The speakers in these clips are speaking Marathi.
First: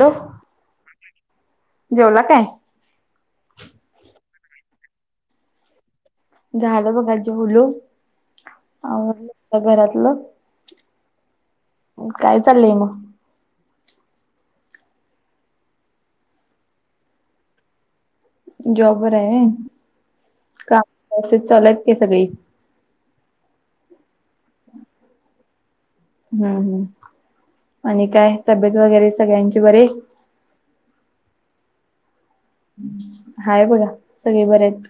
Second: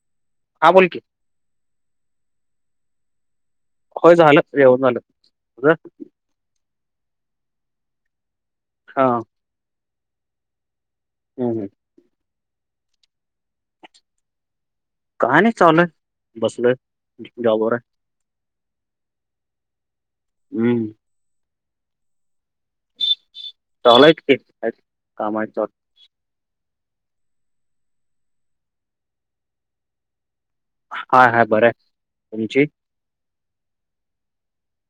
हॅलो. हा बोल की. जेवला काय? होय झालं, जेवन झालं, तुझं? झालं बघा जेवलो हा हम्म आवरल घरातलं. हम हं. काय चाललंय मग. काय नाही चालय बसलय जॉबवर आहे. जॉबर आहे व्हय. काम हम्म व्यवस्थित चालु आहेत का? सगळी. चलु हायत की कामयच. हम्म हम् आणि काय तब्येत वगैरे सगळ्यांची बरे. हा हाय बरं हे तुमची. हाय बघा सगळे बरे आहेत.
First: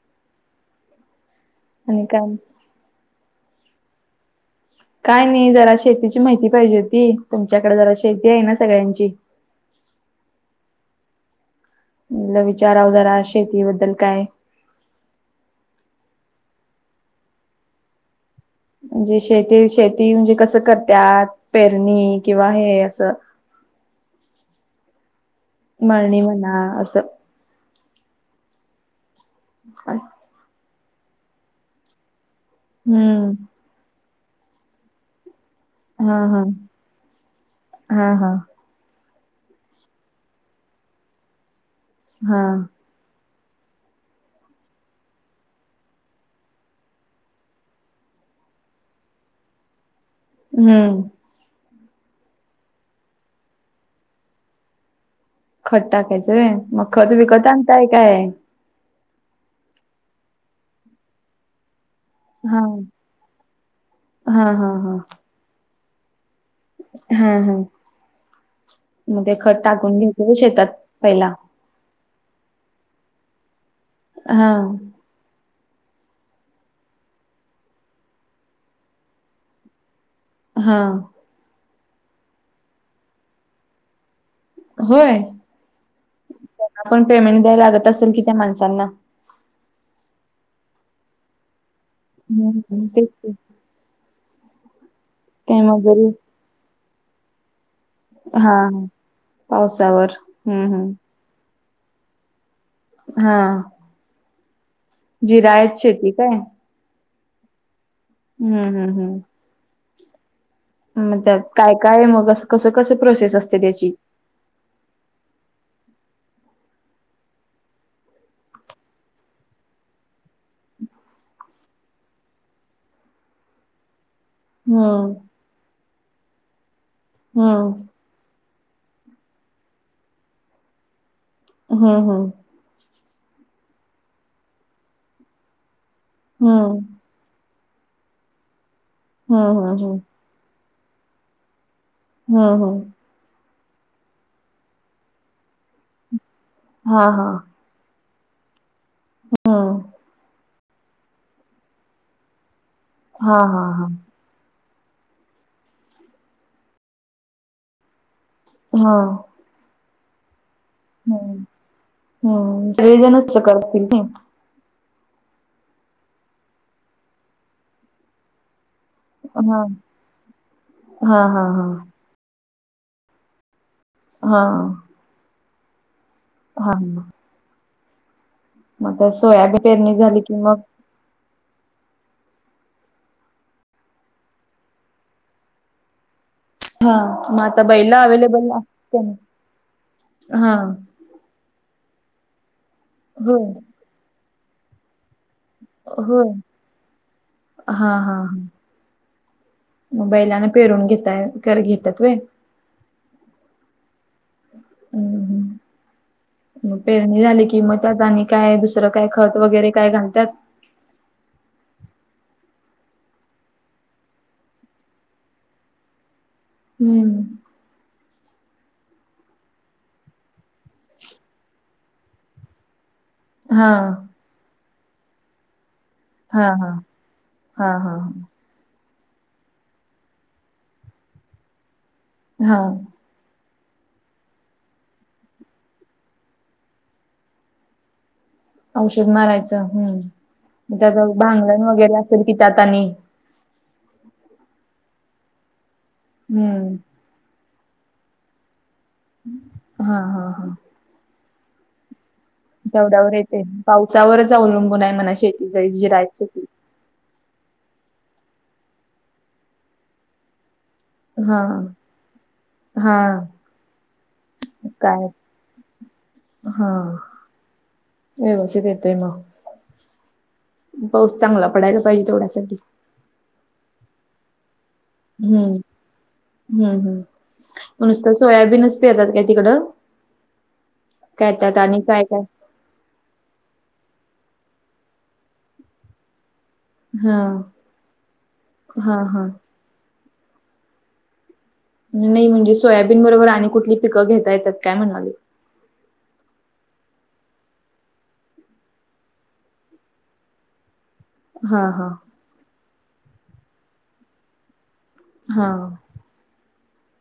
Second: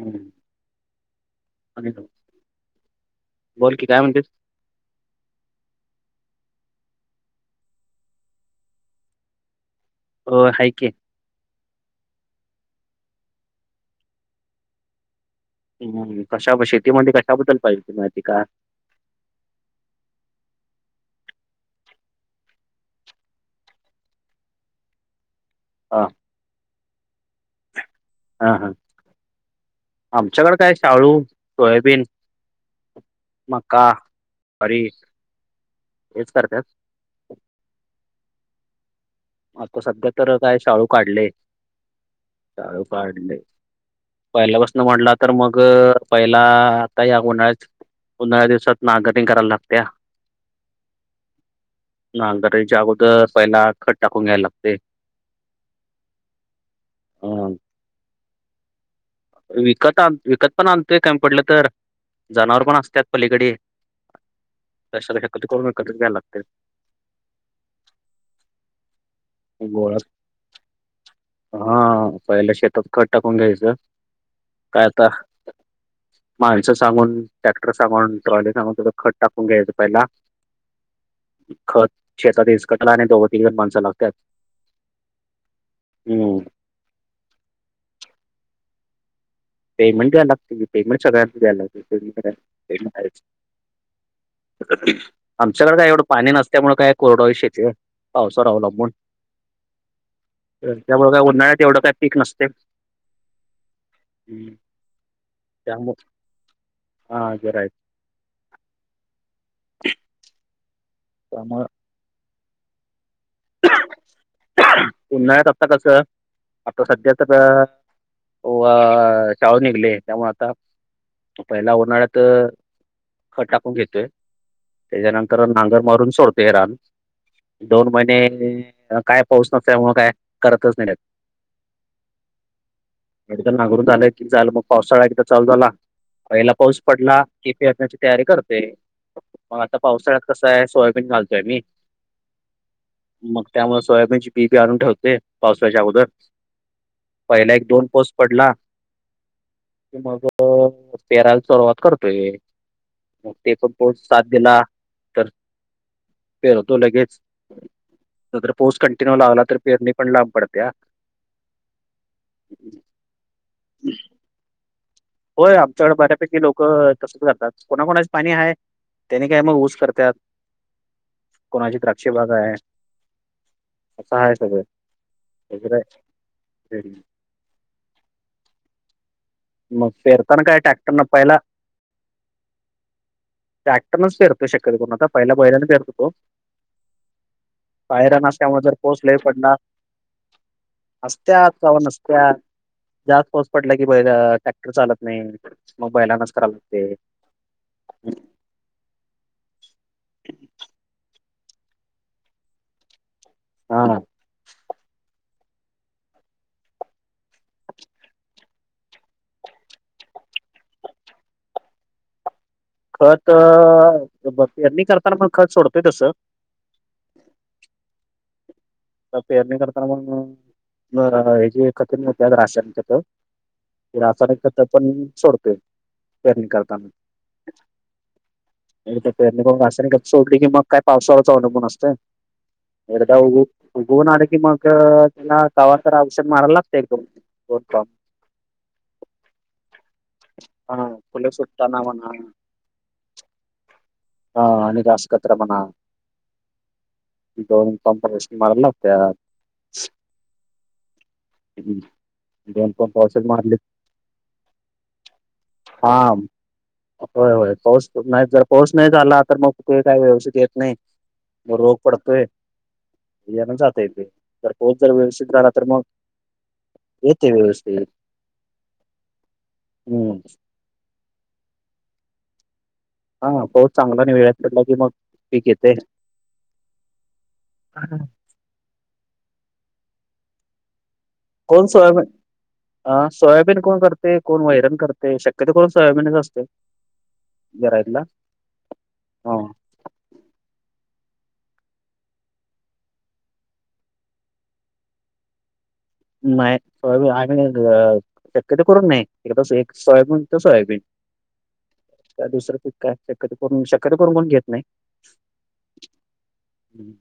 हम. आणि काम. बोल की काय म्हणतेस? काय नाही जरा शेतीची माहिती पाहिजे होती. तुमच्याकडे जरा शेती आहे ना सगळ्यांची. हो हाय के. म्हणल विचाराव जरा शेतीबद्दल काय? हम् कशा शेतीमध्ये कशाबद्दल पाहिजे माहिती का? म्हणजे शेती, शेती म्हणजे कसं करत्यात. पेरणी किंवा हे असं हा मळणी म्हणा असं. हा हा. [inaudible] आमच्याकड काय शाळू, सोयाबीन, हम्म मका अरी. हा-हा-हा-हा. आता सध्या तर काय शाळू काढलय, हा शाळू काढलय. पहिल्यापासन म्हटला तर मग पहिला, आता या उन्हाळ्यात. उन्हाळ्याच्या दिवसात नांगरणी करायला लागत्या ना. हम्म. नांगरणीच्याच्या अगोदर पहिला खत टाकून घ्यायला लागतंय. खत टाकायचं होय, मग खत विकत आणताय काय विकत आणतोय, विकत पण आणतोय कमी पडलं तर. हा जनावर पण असतात पलीकडे, हा हा तशा करूनच घ्यायला लागते. हां-हां मग ते खत गोळा टाकून घ्यायचं होय शेतात पहिला. हा पहिल्या शेतात खत टाकून घ्यायचं. हा. काय आता. माणसं सांगून, ट्रॅक्टर सांगून, ट्रॉली सांगून तेवढं खत टाकून घ्यायचं पहिला. हां. खत शेतात इसकटायला आणि दोघ- तिघ जण माणस लागत्यात. होय, त्यांना पण पेमेंट द्यायला लागत असेल कि त्या माणसांना. पेमेंट द्यायला लागतय की, पेमेंट सगळ्यांना द्यायला लागतंय, पैमेटच काय, हम्म पेमेंट तेच हायच. की ते आमच्याकड काय एवढं मजुरी पाणी नसल्यामुळ काय कोरडवाहू शेती हाय. पावसावर हा हा अवलंबून. पावसावर हम्म हम्म त्यामुळे काय उन्हाळ्यात एवढं काय पीक नसतय. हा. [inaudible] जिरायत शेती काय. हां जिरायत. हम्म- हम्म-हम्म. मग त्यात त्यामुळे काय काय मग अस कसं कसं प्रोसेस असते त्याची. उन्हाळ्यात आता कसं, आता सध्या तर व शाळू निघलय त्यामुळं आता पहिला उन्हाळ्यात खत टाकून घेतोय. हम्म त्याच्यानंतर नांगर मारून सोडतय रान. हं, दोन महिने काय पाऊस नसल्यामुळ, काय करतच नाही त्यात. हम्म-हम्म. एकदा नांगरून झालं की झालं मग, पावसाळा एकदा चालू झाला, पहिला पाऊस हं. पडला. पीक पेरण्याची तयारी करतोय. हं, मग हं, आता हं. पावसाळ्यात कस आहे सोयाबीन घालतोय आम्ही. हो- हो. मग त्यामुळे सोयाबीनची बी-बी आणून ठेवतय पावसाळ्याच्या अगोदर. हां, हां. पहिला एक दोन पाऊस पडला हं. की मग पेरायला सुरुवात करतोय. मग हां, ते हां, पण हां. पाऊस साथ दिला तर पेरतो लगेच. सदर पोस हां. कंटिन्यू लावला तर पेरणी पण लांब पडत्या हम्म हम्म सगळे जणच तसं करतात की नाही. होय आमच्याकड बऱ्यापैकी लोक तसंच करतात कोणाकोणाचे पाणी आहे त्याने काय मग हां. ऊस करतात हां, हां, हां. कोणाची काय अशी बाग आहे असं आहे सगळं [unintelligible] हा. मग सोयाबी पेरणी झाली कि मग त्यांना पहिला ट्रॅक्टरनच पेरतो शक्यत पण आता, पहिला बैलाने पेरत होतो. हा मग आता बैल पायऱ्या अवेलेबल नसल्यामुळे जर असते, पाऊस लय पडला हा. असत्यात कवा नसत्यात जास्त होय. पाऊस पडला की बैल ट्रॅक्टर चालत नाही. मग बैलानाच कराव लागते. हा हा मग बैलान पेरून घेताय कर घेतात व्हय. हां. हम्म. म पेरणी झाली की मग त्यात आणि काय दुसरं काय खत वगैरे काय घालतात. खत पेरणी करताना पण खत सोडतोय तसं. हम्म. तर पेरणी करताना मग [unintelligible] हा. रासायनिक खत पण सोडते. हा हा हा हा. हे त्यांनी मग रासायनिक खा सोडली की मग काय पावसावरच अवलंबून असतं. हा. एकदा उगू उगवून आलं की मग त्यांना तवा तर औषण मारायला लागतय एक दोन होत औषध मारायचं हम्म मग हा त्यात फुलं भांगलण सुटताना वगैरे म्हणा असेल कि त्यात आणि हा आणि जास्त प्रमाणात. हम्म. [unintelligible] त्याला हां, हां, हां. हम्म. तेवड्यावर येते पावसावरच अवलंबून आहे म्हणा शेती ज जी हा राय शेती होय होय पाऊस नाही जर पाऊस नाही झाला तर मग ते काही व्यवस्थित येत नाही. हां, रोग पडतय. हां. ह्यान जातय ते तर पाऊस जर व्यवस्थित राहिला तर मग हा येते व्यवस्थित व्यवस्थित येतंय मग. हम्म पाऊस चांगला पडायला पाहिजे तेवढ्या साठी. हा पाऊस चांगला आणि वेळात पडला की मग हम्म पीक येते हम्म हम्म हम्म म नुसतं सोयाबीनच पेरतात काय तिकडं काय त्यात कोण आणि सोया काय बीन. काय? हा सोयाबीन कोण करते. कोण वैरण करते. शक्यतो करून सोयाबीनच असते. हा घरातला हा हा. नाही म्हणजे सोयाबीन बरोबर आणि कुठली पिकं घेता येतात काय म्हणालोय. नाही. सोया [unintelligible] शक्यतो करून नाही, एक कस एक सोयाबीन तर सोयाबीन. हा हा काय दुसरं पीक काय शक्य शक्यतो करून कोण घेत नाही. हा. हम्म.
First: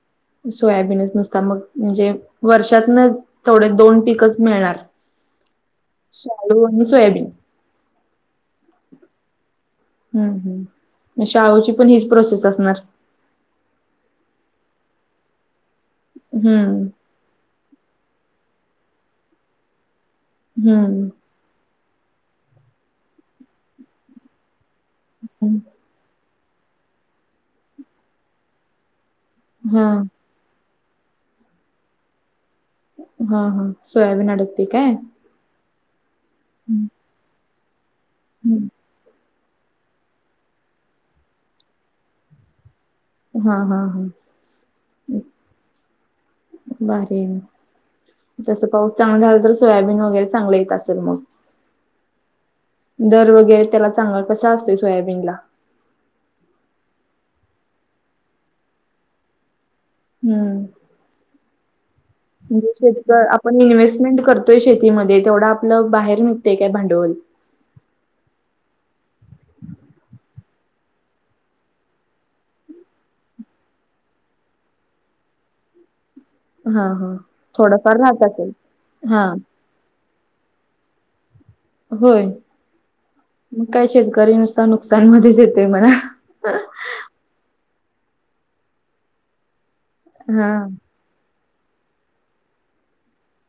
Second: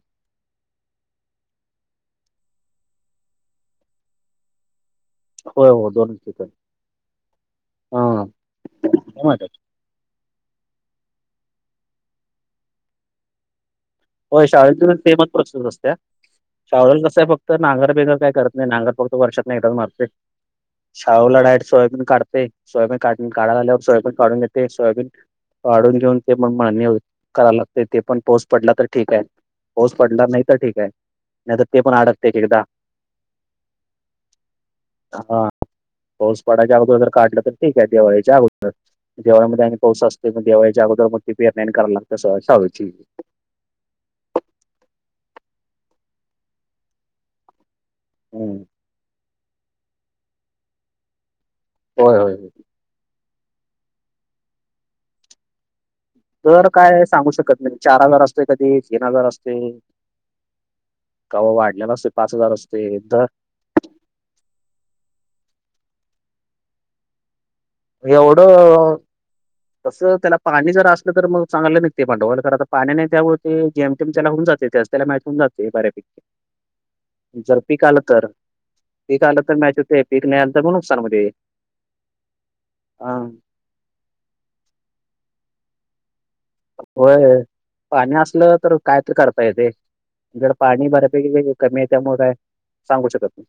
सोयाबीनच नुसता मग म्हणजे वर्षातन थोडे दोन पीकच मिळणार. होय हो शाळु आणि सोयाबीन. हा. काय [unintelligible] हम् हम् शालूची पण हीच प्रोसेस असणार. [unintelligible] तर हम्म नांगर बिगर काय करत नाही. नांगर फक्त वर्षातून एकदाच मारते. हम्म शाळुला डायरेक्ट सोयाबीन काढत- ते सोयाबीन काढ काढायला आल्यावर सोयाबीन काढून घेते. सोयाबीन हम्म काढून घेऊन ते पण मळणी करा लागते ते पण पाऊस पडला तर ठीक आहे. हा पाऊस पडला नाही तर ठीक आहे. नाही तर ते पण अडकते एकदा. हा हा सोयाबीन अडकते काय हा पाऊसपाडाच्या हम्म, अगोदर जर काढलं तर ठीक आहे दिवाळीच्या हम्म. अगोदर. दिवाळीमध्ये आणि पाऊस असतोय मग दिवाळीच्या अगोदर मगत्या पेरण्या कराय लागत्यात शाळूची. हा हा हा भारी आहे ना. हम्म. जसं पाऊस चांगला झालं तर सोयाबीन वगैरे चांगलं येत असेल मग होय होय. दर वगैरे त्याला चांगला कसा असतोय सोयाबीनला. दर काय सांगू शकत नाही चार हजार असतोय कधी तीन हजार असते. हम्म‌. का ओ वाढल्यात अस. म्हणजे शेतीच आपण इन्व्हेस्टमेंट करतोय शेतीमध्ये तेवढं आपलं बाहेर निघतय काय भांडवल एवढं तसं त्याला पाणी जर असलं तर मग चांगलं निघते भांडवल. तर पाणी नाही त्यामुळे, ते जेम तेम त्याला होऊ जाते तेच त्याला मॅच होउन जाते बऱ्यापैकी. हां हां. जर पीक थोडंफार आलं राहत तर. असेल? पीक हां, आलं तर मॅच [unintelligible] ते पिक नाहीं आलं तर मग [unintelligible] नुकसान मध्ये. होय. हा मग काय शेतकरी नुसता नुकसान मध्येच येतेय म्हणा. होय. पाणी असलं तर कायतरी करता येत धड हां. पाणी बऱ्यापैकी कमी आहे त्यामुळे काय सांगू शकत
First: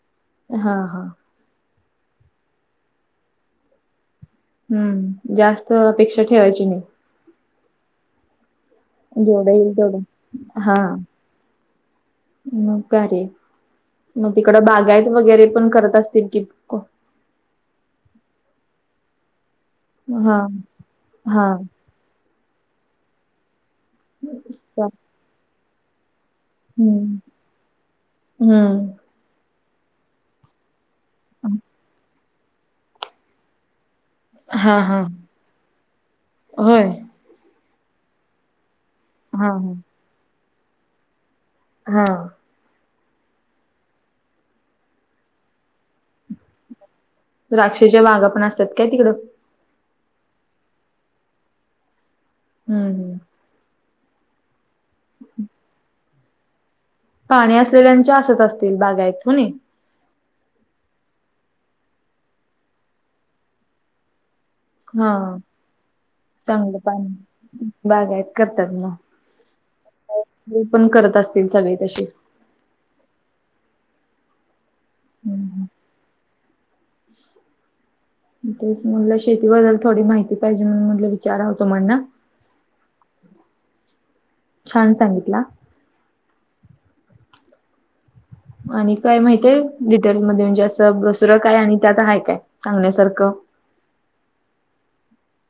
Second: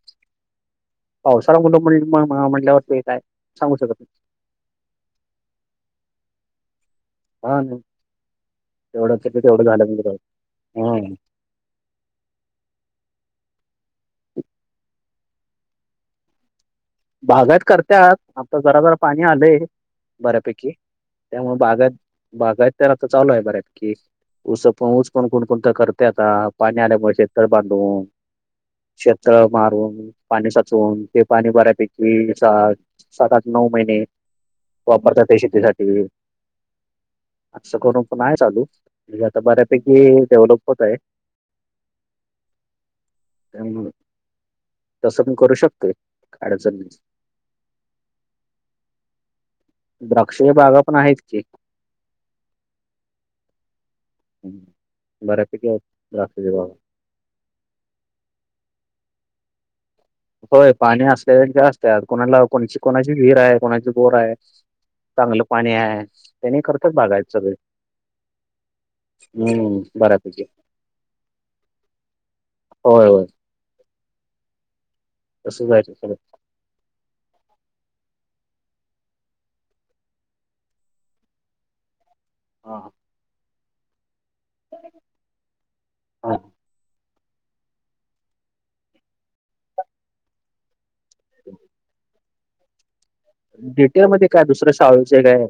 हा हा [unintelligible] पावसाळा कुटुं म्हटल्यावर ते काय सांगू शकत नाही. हम्म जास्त अपेक्षा ठेवायची नाही. हा ना जेवढ येईल झालं. तेवढं हा हम्म म का रे मग तिकडं बागायत वगैरे पण करत असतील कि बागात करतत आता जरा जरा पाणी आलंय हां. बऱ्यापैकी त्यामुळे हां. बागात बाघायत तर आता चालू आहे बऱ्या पैकी उस अच्छा. ऊस पण कोणकण तर करते आता पाणी आल्यामुळे हम्म, शेत बांधवून हम्म. शेतळ मारून पाणी साचवून ते पाणी बऱ्यापैकी सात आठ नऊ महिने हां हां, वापरतातात ते शेतीसाठी. होय. असं करून पण आहे चालू म्हणजे आता हां हां. बऱ्यापैकी डेव्हलप होत आहे. हा. त्यामुळं तसं पण करू शकतोय काय अडचण नाही. द्राक्षच्या बागा पण असतात काय तिकडं? द्राक्षच्या बागा पण आहेत की. हम्म. बऱ्यापैकी आहेत द्राक्षाच्या बागा. पाणी असलेल्यांच्या असत असतील बागयत हो नी? होय पाणी असल्यालांच्या असत्यात कोणाला कोणाची कोणाची विहीर आहे कोणाची बोर आहे. हा चांगलं पाणी आहे त्यांनी चांगलं करतात बागायत सगळी. पाणी बागायत करतात मग. हम्म बऱ्यापैकी हे पण करत असतील सगळे तसे. होय होय. हम्म. तसं आहे ते खरं. [unintelligible] तेच म्हणलं शेतीबद्दल थोडी माहिती पाहिजे म्हणून म्हणलं विचारावं तुम्हाला. हा हा. छान सांगितला. हा. आणि काय माहित आहे? डिटेल मध्ये म्हणजे असं दुसरं काय आणि त्यात आहे काय सांगण्यासारखं? डिटेल मध्ये काय दुसरं शाळुचं एक आहे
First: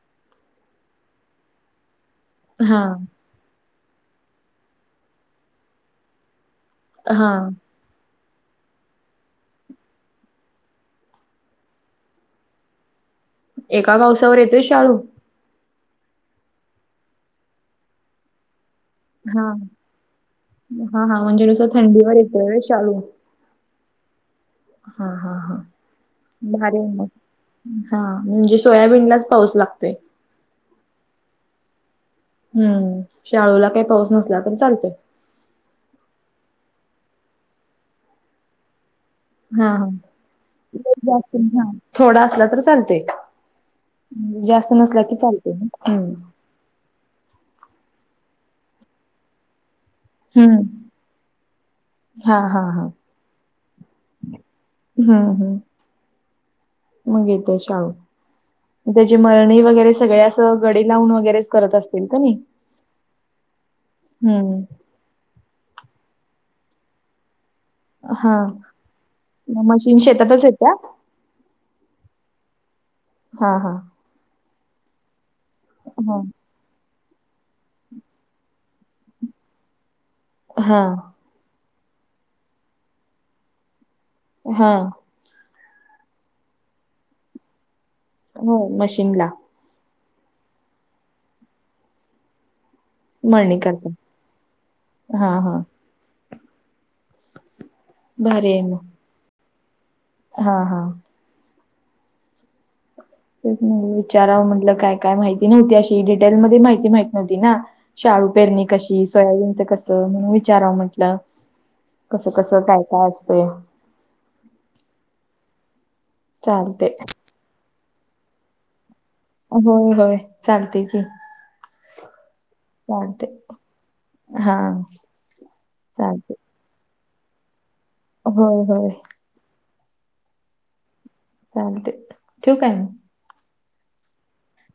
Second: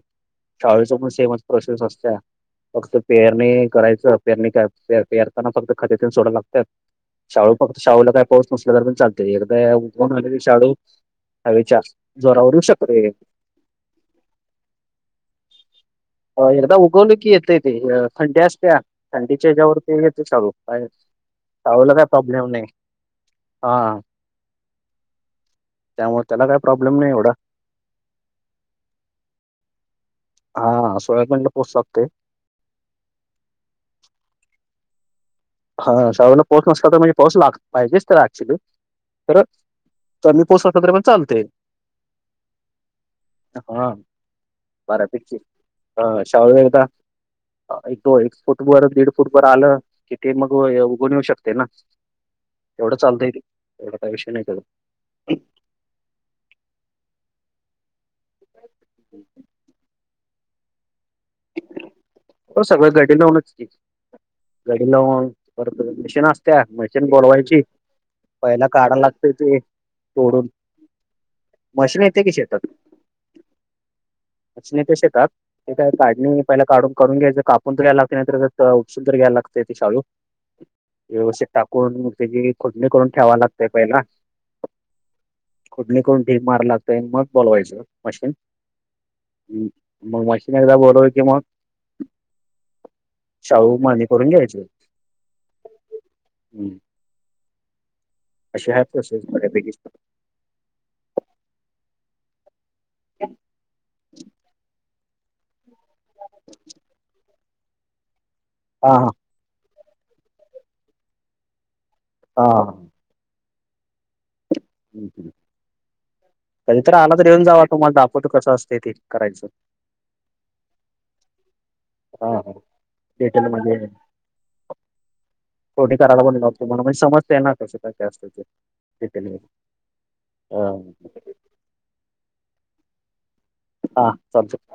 शाळुचं पण सेमच प्रोसेस असत्या. हा फक्त पेरणी करायचं पेरणी काय पेर पेरताना फक्त खते ती न सोडवी लागत्यात. हा शाळू फक्त शाळूला काय पाऊस नसला तरी पण चालते, एकदा उगवून आले की शाळू हवेच्या जोरावर येऊ शकते. एका पावसावर येतोय शाळू? हो एकदा उगवलं की येतंय ते फांटी असत्या. हा थंडीच्या हेच्यावरती येतं शाळू काय, हा हा म्हणजे नुसतं शाळूला काय थंडीवर येतोय प्रॉब्लेम व्हय नाही. शाळू? हा. हा हा हा त्यामुळे त्याला काही भारीय प्रॉब्लेम मग. नाही एवढा हा म्हणजे सोयाबीनलाच पाऊस लागतोय? हा सोयाबीनला पाऊस लागतोय. हम्म शाळूला काय पाऊस नसला तरी चालते. हा शाळूला पाऊस नसला तर म्हणजे पाऊस लाग पाहिजेच त्याला ऍक्च्युली. तर हा कमी पाऊस हा असला तरी पण चालतय [unintelligible] थोडा असला तर चालते? हा. जास्त नसला की चालते हम्म. हा शाळू एकदा एक तो एक फुटवर दीड फुटवर आलं कि ते मग हम्म उगवून येऊ शकते ना, हा हा हा एवढं चालतंय ते एवढा काही विषय नाही त्याचा. हम्म हम्म. मग येते शाळू. मग त्याची मळणी वगैरे सगळे असं गडी लावून वगैरे करत असतील क नी? हो सगळं गडी लावूनच हम्म. [unintelligible] मशीन असत्या मशीन बोलवायची. हा पहिला काढा लागतंय ते मशीन शेतातच तोडून, येत्या. मशीन येते की शेतात. हा हा. मशीन येते शेतात. ते काय हा काढणे पहिला काढून करून घ्यायचं कापून तर घ्यायला लागत नाही तर उपसून तर घ्यायला लागते ते शाळू. हां. व्यवस्थित टाकून त्याची खुडणी करून ठ्यावा लागतय पहिला. हां. खुडणी करून ढीग मार लागतय मग बोलवायचं मशीन. हो मशीन ला. हम्म मग मशीन एकदा बोलवली की मग शाळू मळणी करून घ्यायच हा हा हम्म. अशी हाय प्रोसेस बऱ्यापैकी. हां हां. तेच म्हटलं विचाराव म्हणल काय काय माहिती नव्हती अशी डिटेल मध्ये माहिती माहित नव्हती ना. शाळू पेरणी हा कशी, हा सोयाबीनच कसं म्हणून विचाराव म्हटलं. कसं हा कसं हा. काय काय असतंय. कधी चालते तर आला तर येऊन जावा तुम्हाला दाखवतो कसं असतय ते. करायचं होय होय चालतय की. हा हा चालते डिटेल मध्ये हा [unintelligible] चालते तुमाला मजी समजतय ना कस काय काय असत. होय होय. डिटेल [unintelligible] चालतय ठिऊ काय मग? हा चालतंय.